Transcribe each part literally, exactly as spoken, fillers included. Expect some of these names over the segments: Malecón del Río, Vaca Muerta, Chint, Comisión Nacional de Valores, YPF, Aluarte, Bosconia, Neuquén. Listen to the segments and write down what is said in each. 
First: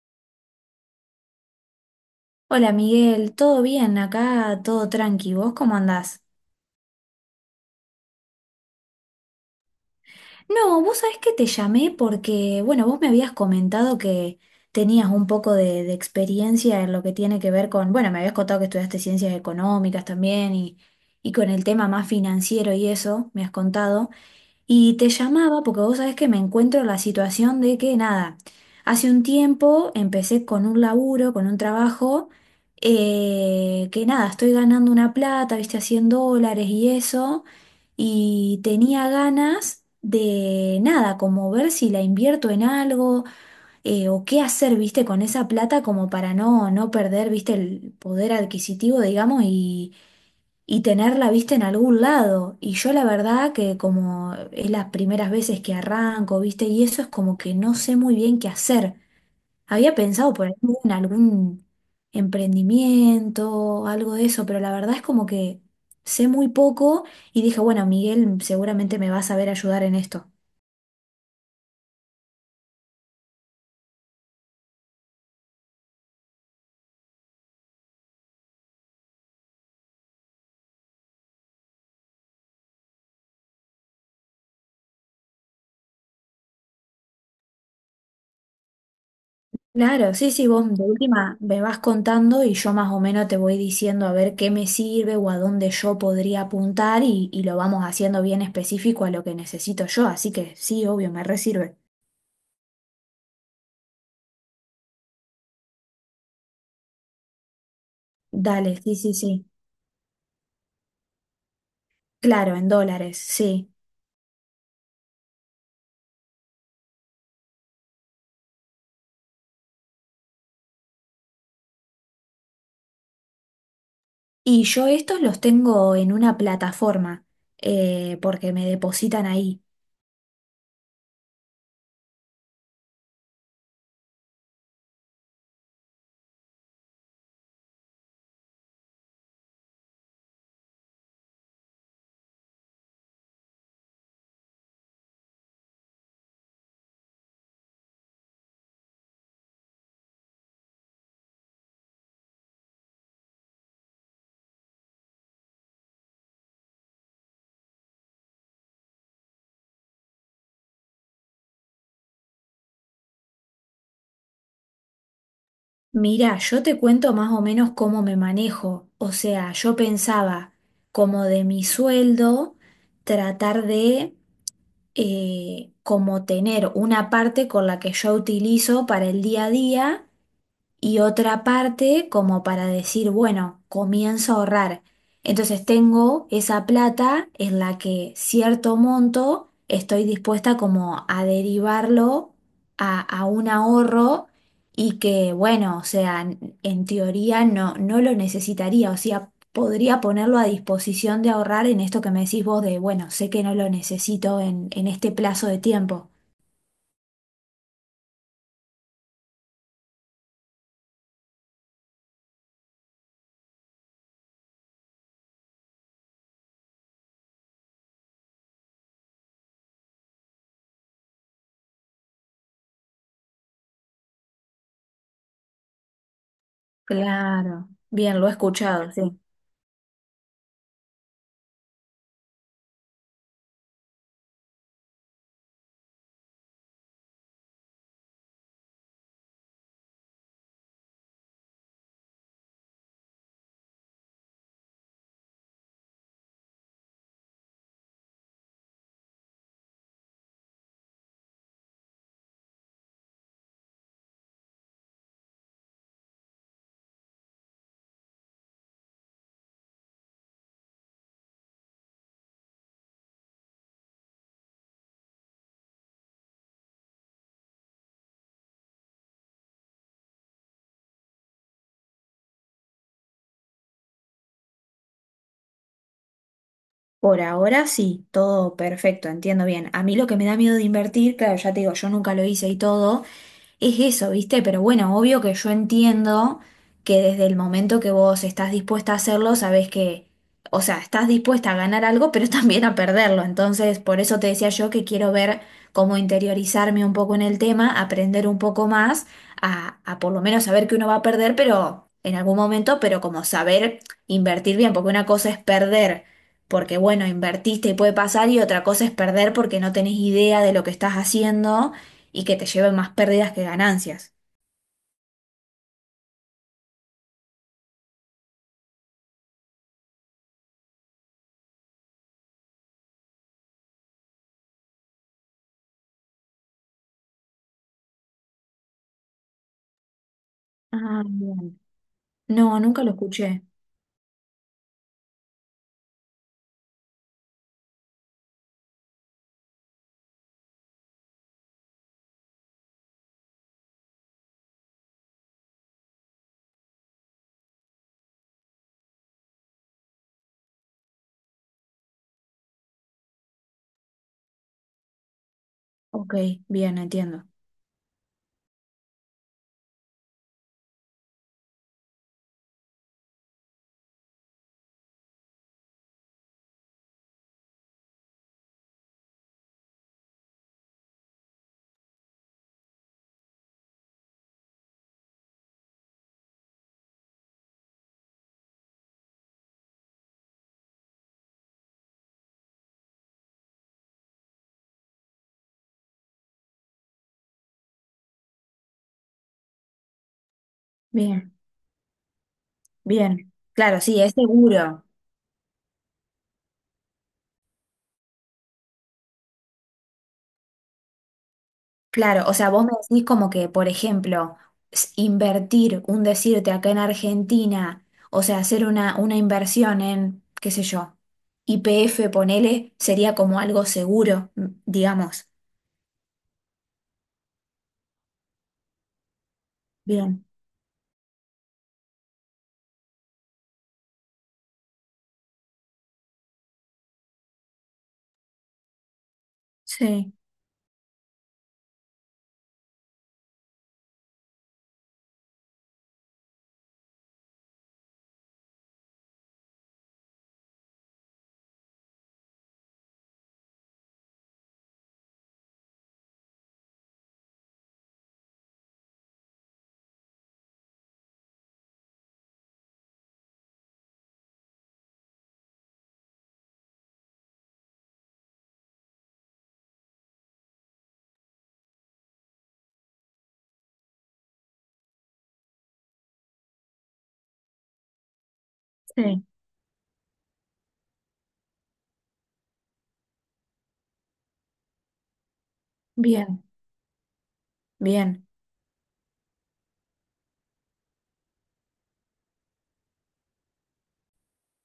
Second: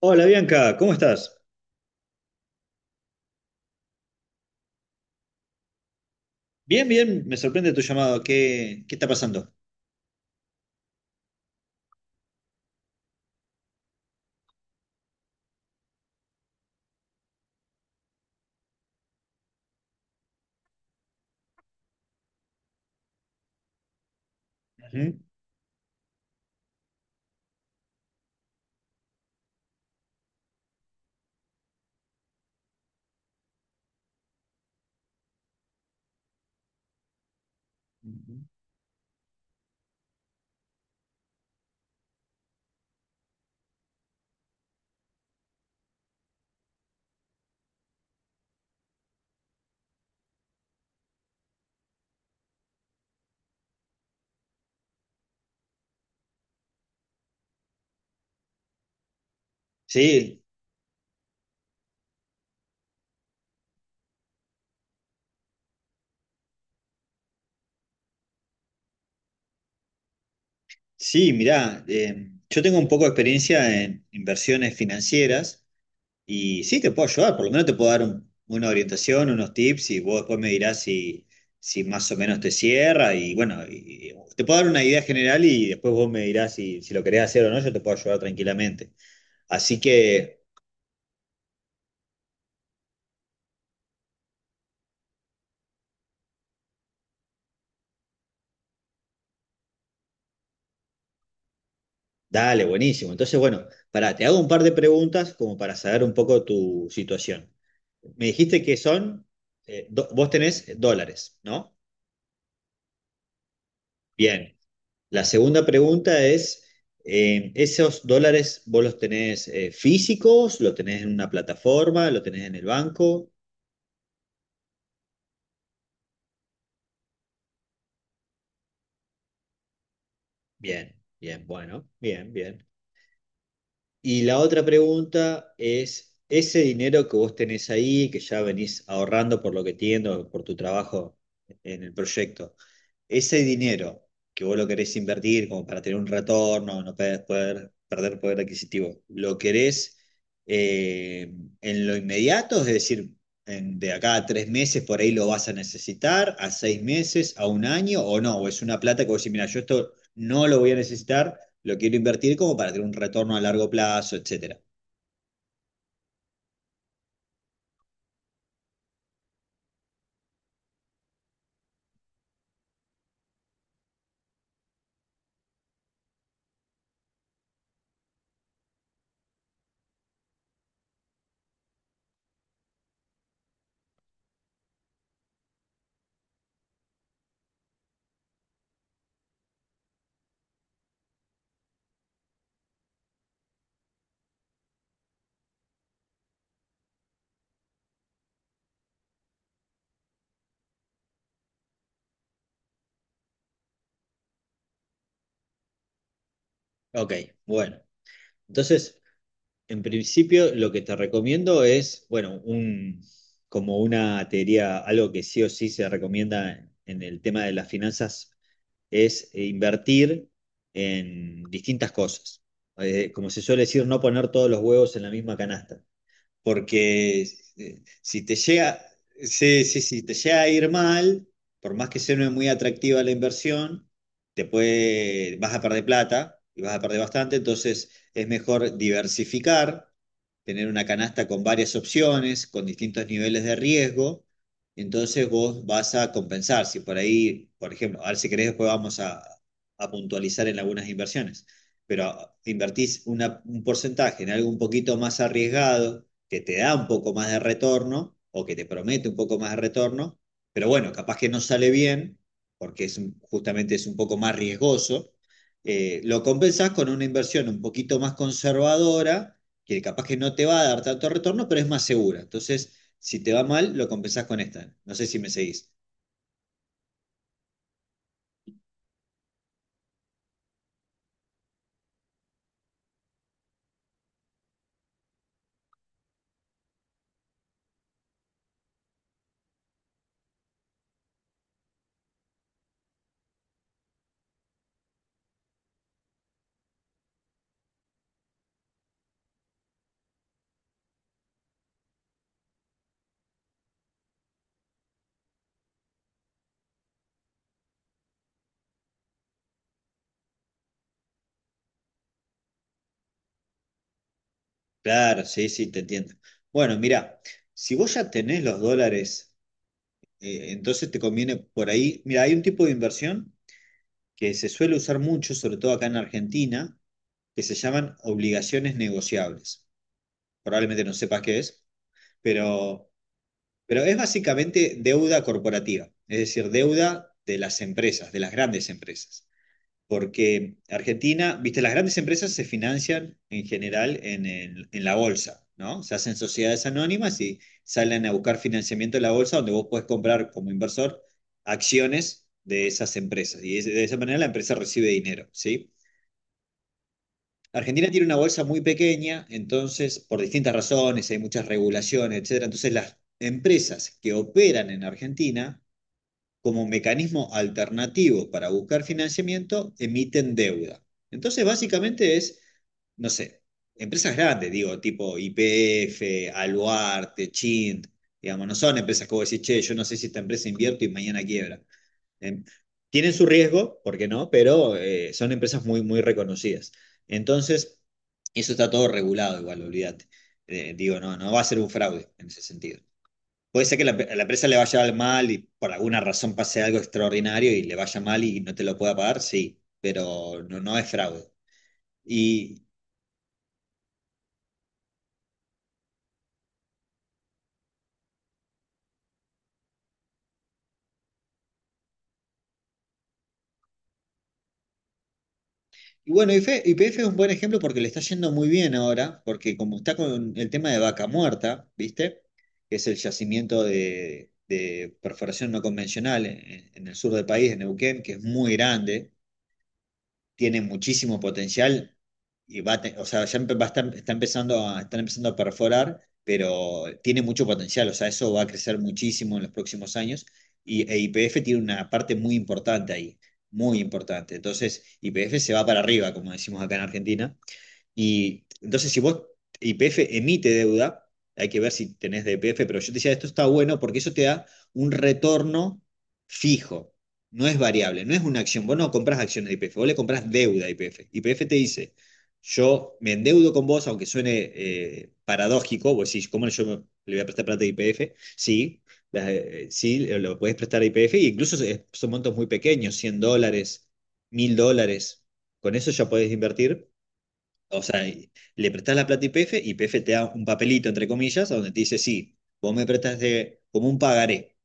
Hola Bianca, ¿cómo estás? Hola Miguel, ¿todo bien? Acá todo tranqui, ¿vos cómo andás? Bien, bien, me sorprende tu llamado. ¿Qué, qué está pasando? No, vos sabés que te llamé porque, bueno, vos me habías comentado que tenías un poco de, de experiencia en lo que tiene que ver con, bueno, me habías contado que estudiaste ciencias económicas también y, y con el tema más financiero y eso, me has contado. Y te Ujú. llamaba porque vos sabés que me encuentro en la situación de que nada, hace un tiempo empecé con un laburo, con un trabajo, eh, que nada, estoy ganando una plata, viste, a cien dólares y eso, y tenía ganas de nada, como ver si la invierto en algo, eh, o qué hacer, viste, con esa plata como para no, no perder, viste, el poder adquisitivo, digamos, y tenerla vista en algún lado. Y yo la verdad que como es las primeras veces que arranco, viste, y eso es como que no sé muy bien qué hacer. Había pensado Sí, por ahí en algún emprendimiento, algo de eso, pero la verdad es como que sé muy poco y dije, bueno, Miguel seguramente me va a saber ayudar en esto. sí, mirá, eh, yo tengo un poco de experiencia en inversiones financieras. Y sí, te puedo ayudar, por lo menos te puedo dar un- una orientación, unos tips y vos después me dirás si, si más o menos te cierra y bueno, y- y te puedo dar una idea general y después vos me dirás si, si lo querés hacer o no, yo te puedo ayudar tranquilamente. Así Claro, sí, que sí, vos de última me vas contando y yo más o menos te voy diciendo a ver qué me sirve o a dónde yo podría apuntar y, y lo vamos haciendo bien específico a lo que necesito yo, así que sí, obvio, me resirve. dale, buenísimo. Entonces, bueno, pará, te hago un par de preguntas como para saber un poco tu situación. Me dijiste Dale, que sí, sí, son, sí. eh, do- vos tenés dólares, ¿no? Claro, en dólares, sí. Bien. La segunda pregunta es, eh, ¿esos dólares vos los tenés eh, físicos? ¿Lo tenés en una plataforma? ¿Lo tenés en el banco? Y yo estos los tengo en una plataforma eh, porque me depositan ahí. Bien, bien, bueno, bien, bien. Y la otra pregunta es, ese dinero que vos tenés ahí, que ya venís ahorrando por lo que entiendo, por tu trabajo en el proyecto, ese dinero que vos lo querés invertir como para tener un retorno, no pe- poder, perder poder adquisitivo, ¿lo querés eh, en lo inmediato? Es decir, en- de acá a tres meses por ahí lo vas a necesitar, a seis meses, a un año o no, o es una plata que vos decís, mira, yo esto no lo voy a necesitar, lo quiero invertir como para tener un retorno a largo plazo, etcétera. Mira, yo te cuento más o menos cómo me manejo. O sea, yo pensaba como de mi sueldo tratar de eh, como tener una parte con la que yo utilizo para el día a día y otra parte como para decir, bueno, comienzo a ahorrar. Entonces tengo esa plata en la que cierto monto estoy dispuesta como a derivarlo a, a un ahorro y que, bueno, o sea, en en teoría no, no lo necesitaría, o sea, podría ponerlo a disposición de ahorrar en esto que me decís vos de, bueno, sé que no lo necesito en, en este plazo de tiempo. Ok, bueno. Entonces, en principio, lo que te recomiendo es, bueno, un, como una teoría, algo que sí o sí se recomienda en el tema de las finanzas, es eh, invertir en distintas cosas. Eh, como se suele decir, no poner todos los huevos en la misma canasta porque Claro, eh, bien, si lo he te llega, escuchado, sí. sí, sí, sí te llega a ir mal, por más que sea no es muy atractiva la inversión, te puede, vas a perder plata y vas a perder bastante, entonces es mejor diversificar, tener una canasta con varias opciones, con distintos niveles de riesgo, entonces vos vas a compensar. Si por ahí, por ejemplo, ahora si querés después vamos a, a puntualizar en algunas inversiones, pero invertís una- un porcentaje en algo un poquito más arriesgado que te da un poco más de retorno o que te promete un poco más de retorno, pero bueno, capaz que no sale bien porque es justamente es un poco más riesgoso, eh, lo compensas con una inversión un poquito más conservadora, que capaz que no te va a dar tanto retorno, pero es más segura. Entonces, si te va mal, lo compensás con esta. No sé si me seguís. Por ahora sí, todo perfecto, entiendo bien. A mí lo que me da miedo de invertir, claro, ya te digo, yo nunca lo hice y todo, es eso, ¿viste? Pero bueno, obvio que yo entiendo que desde el momento que vos estás dispuesta a hacerlo, sabés que, o sea, estás dispuesta a ganar algo, pero también a perderlo. Entonces, por eso te decía yo que quiero ver cómo interiorizarme un poco en el tema, aprender un poco más, a, a por lo menos saber que uno va a perder, pero en algún momento, pero como saber invertir bien, porque una cosa es perder. Porque bueno, invertiste y puede pasar y otra cosa es perder porque no tenés idea de lo que estás haciendo y que te lleve más pérdidas que ganancias. Claro, sí, sí, te entiendo. Bueno, mirá, si vos ya tenés los dólares, eh, entonces te conviene por ahí. Mira, hay un tipo de inversión que se suele usar mucho, sobre todo acá en Argentina, que se llaman obligaciones negociables. Probablemente no Ah, sepas qué bien. es, No, nunca pero, lo escuché. pero es básicamente deuda corporativa, es decir, deuda de las empresas, de las grandes empresas. Porque Argentina, viste, las grandes empresas se financian en general en, el- en la bolsa, ¿no? Se hacen sociedades anónimas y salen a buscar financiamiento en la bolsa donde vos podés comprar como inversor acciones de esas empresas. Y de esa manera la empresa recibe dinero, ¿sí? Ok, bien, entiendo. Argentina tiene una bolsa muy pequeña, entonces, por distintas razones, hay muchas regulaciones, etcétera. Entonces, las empresas que operan en Argentina, como mecanismo alternativo para buscar financiamiento, emiten deuda. Entonces, básicamente es, no sé, empresas grandes, digo, tipo Y P F, Aluarte, Chint, digamos, no son empresas que vos decís, che, yo no sé si esta empresa invierto y mañana quiebra. Eh, tienen su riesgo, ¿por qué no? Pero eh, son empresas muy, muy reconocidas. Entonces, eso está todo regulado igual, olvídate. Eh, digo, no, no Bien, va a ser un fraude en ese sentido. bien. Puede ser Claro, que la, sí, es a la empresa le seguro. vaya mal y por alguna razón pase algo extraordinario y le vaya mal y no te lo pueda pagar, sí, pero no, no es fraude. Claro, o sea, Y vos me decís como que, por ejemplo, s- invertir, un decirte acá en Argentina, o sea, hacer una, una inversión en, qué sé yo, Y P F, ponele, sería como algo seguro, mm, digamos. Y bueno, Y P F es un buen ejemplo porque le está yendo muy bien ahora, porque como está Bien, con el tema de Vaca Muerta, ¿viste? Que es el yacimiento de, de perforación no convencional en, en el sur del país, en Neuquén, que es muy grande, sí, tiene muchísimo potencial y va a te- o sea, ya empe- va a estar- está empezando a, están empezando a perforar, pero tiene mucho potencial, o sea, eso va a crecer muchísimo en los próximos años y e Y P F tiene una parte muy importante ahí, muy importante. Entonces, Y P F se va para arriba, como decimos acá en Argentina, y entonces, si vos, Y P F emite deuda, hay que ver si tenés de Y P F, pero yo te decía, esto está bueno porque eso te da un retorno fijo, no es variable, no es una acción. Vos no compras acciones de Y P F, vos le compras deuda a Y P F. Y P F te dice, yo me endeudo con vos, aunque suene eh, paradójico, vos decís, ¿cómo yo me- le voy a prestar plata a Y P F? Sí, sí, la- eh, sí, lo puedes prestar a Y P F, e incluso son montos muy pequeños, cien dólares, mil dólares. Con eso ya podés bien, invertir o sea, bien, le prestás la plata a I P F y I P F te da un papelito, entre comillas, donde te dice, sí, vos me prestaste como un pagaré.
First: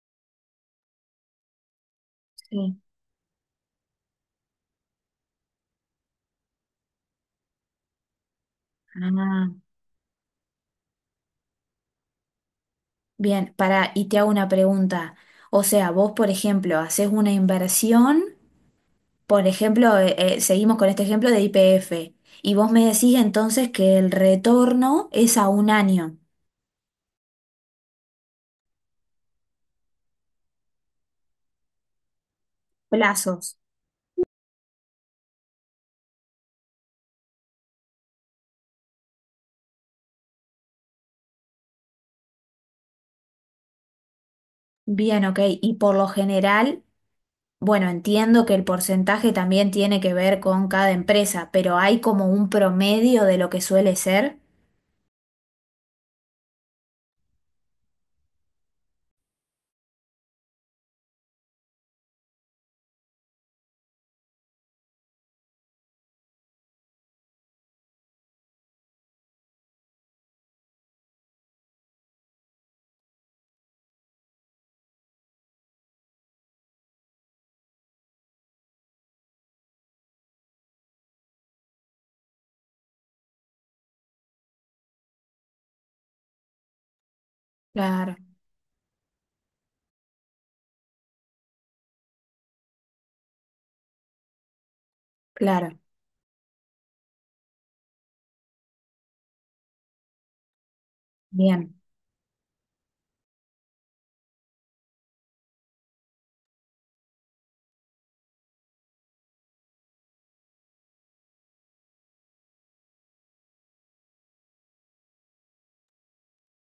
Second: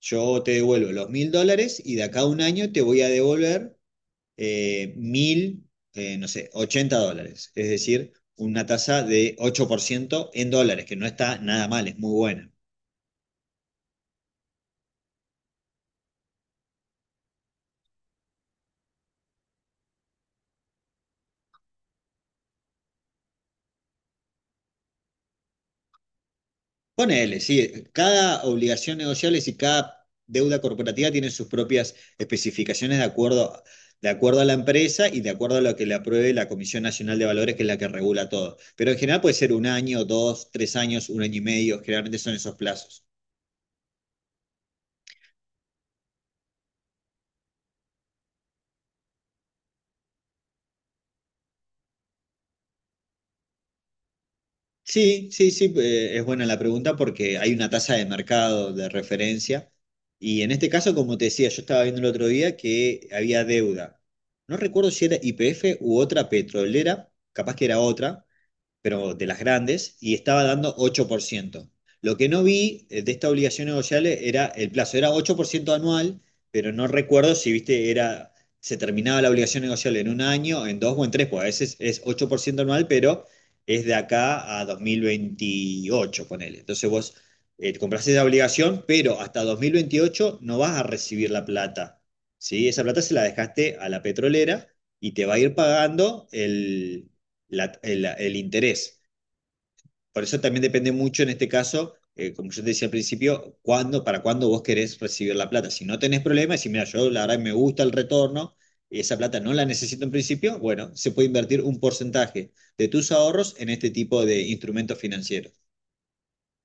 Yo te devuelvo los mil dólares y de acá a un año te sí. voy a devolver eh, mil, eh, no sé, ochenta dólares. Es decir, una tasa de Ah. ocho por ciento en dólares, que no está nada mal, es muy buena. Bien, para, y te hago una pregunta. O sea, vos, por ejemplo, haces una inversión, por ejemplo, eh, eh, seguimos con este ejemplo de Y P F, y vos me decís entonces que el retorno es a un año, Ponele, sí, cada obligación negociable y cada deuda corporativa tiene sus propias especificaciones de plazos. acuerdo, de acuerdo a la empresa y de acuerdo a lo que le apruebe la Comisión Nacional de Valores, que es la que regula todo. Pero en general puede ser un año, dos, tres años, un año y medio, generalmente son esos plazos. Bien, ok, y por lo general, bueno, entiendo que el porcentaje también tiene que ver con cada empresa, pero hay como un promedio de lo que suele ser. Sí, sí, sí, eh, es buena la pregunta porque hay una tasa de mercado de referencia y en este caso, como te decía, yo estaba viendo el otro día que había deuda. No recuerdo si era Y P F u otra petrolera, capaz que era otra pero de las grandes, y estaba dando ocho por ciento. Lo que no vi eh, de esta obligación negociable era el plazo, era ocho por ciento anual, pero no recuerdo si, viste, era, se terminaba la obligación negociable en un año, en dos o en tres, pues a veces es ocho por ciento anual, pero es de acá a dos mil veintiocho, ponele. Entonces vos eh, compras Claro, esa obligación, pero hasta dos mil veintiocho no vas a recibir la plata, ¿sí? Esa plata se la dejaste a la petrolera y te va a ir claro, pagando el, la- el, el interés. Por eso también depende mucho en este bien. caso, eh, como yo te decía al principio, cuándo, para cuándo vos querés recibir la plata. Si no tenés problemas, si mira, yo la verdad me gusta el retorno y esa plata no la necesito en principio, bueno, se puede invertir un porcentaje de tus ahorros en este tipo de instrumentos financieros.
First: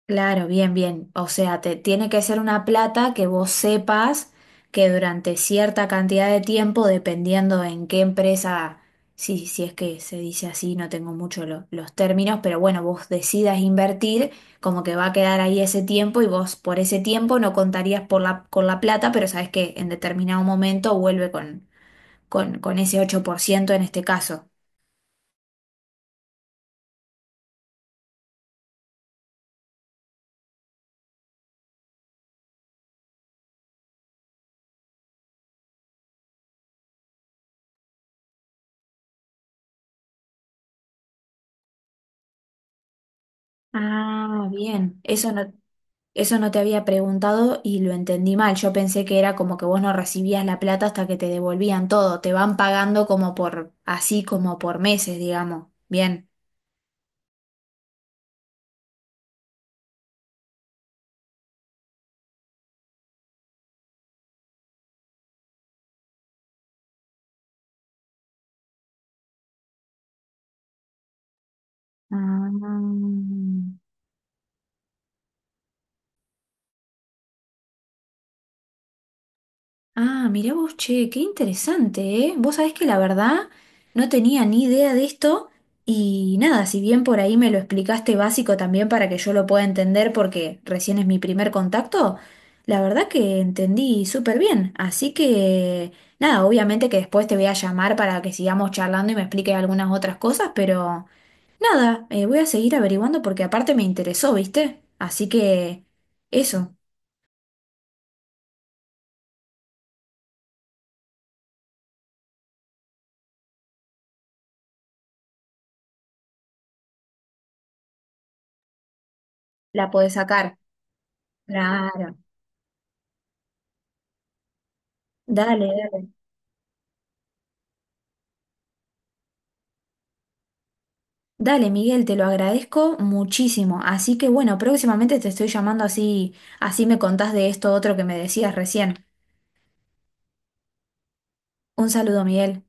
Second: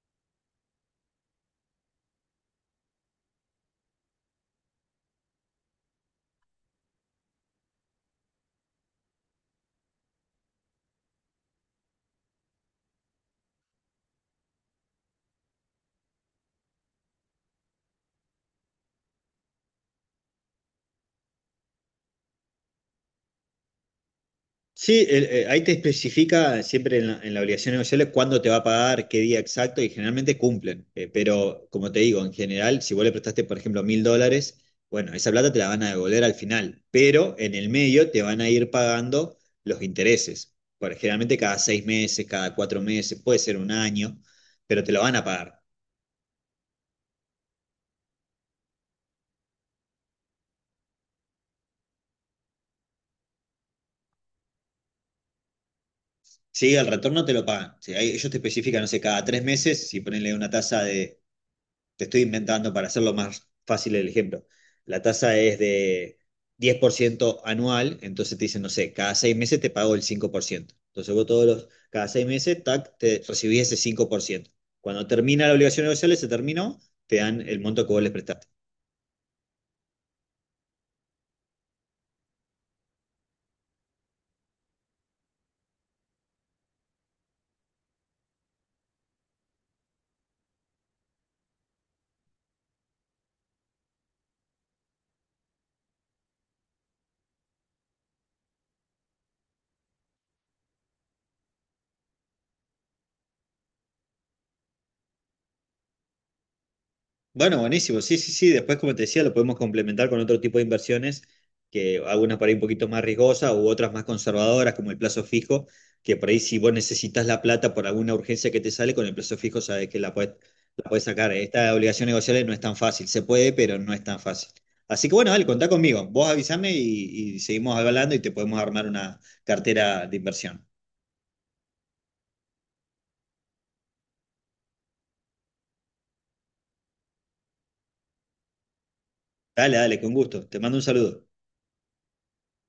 Claro, bien, bien. O sea, te tiene que ser una plata que vos sepas que durante cierta cantidad de tiempo, dependiendo en qué empresa, sí, si es que se dice así, no tengo mucho lo- los términos, pero bueno, vos decidas invertir, como que va a quedar ahí ese tiempo y vos por ese tiempo no contarías por la, con la plata, pero sabes que en determinado momento vuelve con, con, con ese ocho por ciento en este caso. Sí, el- eh, ahí te especifica siempre en la, en la obligación negociable cuándo te va a pagar, qué día exacto y generalmente cumplen. Eh, pero como te digo, en general, si vos le prestaste, por ejemplo, mil dólares, bueno, esa plata te la van a devolver al final, pero en el medio te van a ir pagando los intereses. Por, generalmente cada seis meses, cada cuatro meses, puede ser un año, Ah, pero te bien. lo van a Eso no. pagar. Eso no te había preguntado y lo entendí mal. Yo pensé que era como que vos no recibías la plata hasta que te devolvían todo. Te van pagando como por, así como por meses, digamos. Bien. Sí, el retorno te lo pagan. Sí, ahí ellos te especifican, no sé, cada tres meses, si ponenle una tasa de te estoy inventando para hacerlo más fácil el ejemplo. La tasa es de diez por ciento anual, entonces te dicen, no sé, cada seis meses te pago el cinco por ciento. Entonces vos todos los, cada seis Ah. meses, tac, te recibís ese cinco por ciento. Cuando termina la obligación negociable, se terminó, te dan el monto que vos les prestaste. Ah, mirá vos, che, qué interesante, ¿eh? Vos sabés que la verdad no tenía ni idea de esto y nada, si bien por ahí me lo explicaste básico también para que yo lo pueda entender porque recién es mi primer contacto, la verdad que entendí súper bien. Así que nada, obviamente que después te voy a llamar para que sigamos charlando y me expliques algunas otras cosas, pero nada, eh, voy a seguir averiguando porque aparte me interesó, ¿viste? Así que eso, Bueno, buenísimo. Sí, sí, sí. Después, como te decía, lo podemos complementar con otro tipo de inversiones, que algunas por ahí un poquito más riesgosas u otras más conservadoras, como el plazo fijo, que por ahí si vos necesitas la plata por alguna urgencia que te sale, con el plazo fijo sabes la que la podés puedes, sacar. la puedes sacar. Esta obligación Claro. negociable no es tan fácil. Se puede, pero no es tan fácil. Así que bueno, dale, Dale, contá conmigo. dale. Vos avísame y, y seguimos hablando y te podemos armar una cartera de inversión. Dale, Miguel, te lo agradezco muchísimo. Así que bueno, próximamente te estoy llamando así, así me contás de esto otro que me decías recién. Dale, dale, con gusto. Te mando un saludo. Un saludo, Miguel.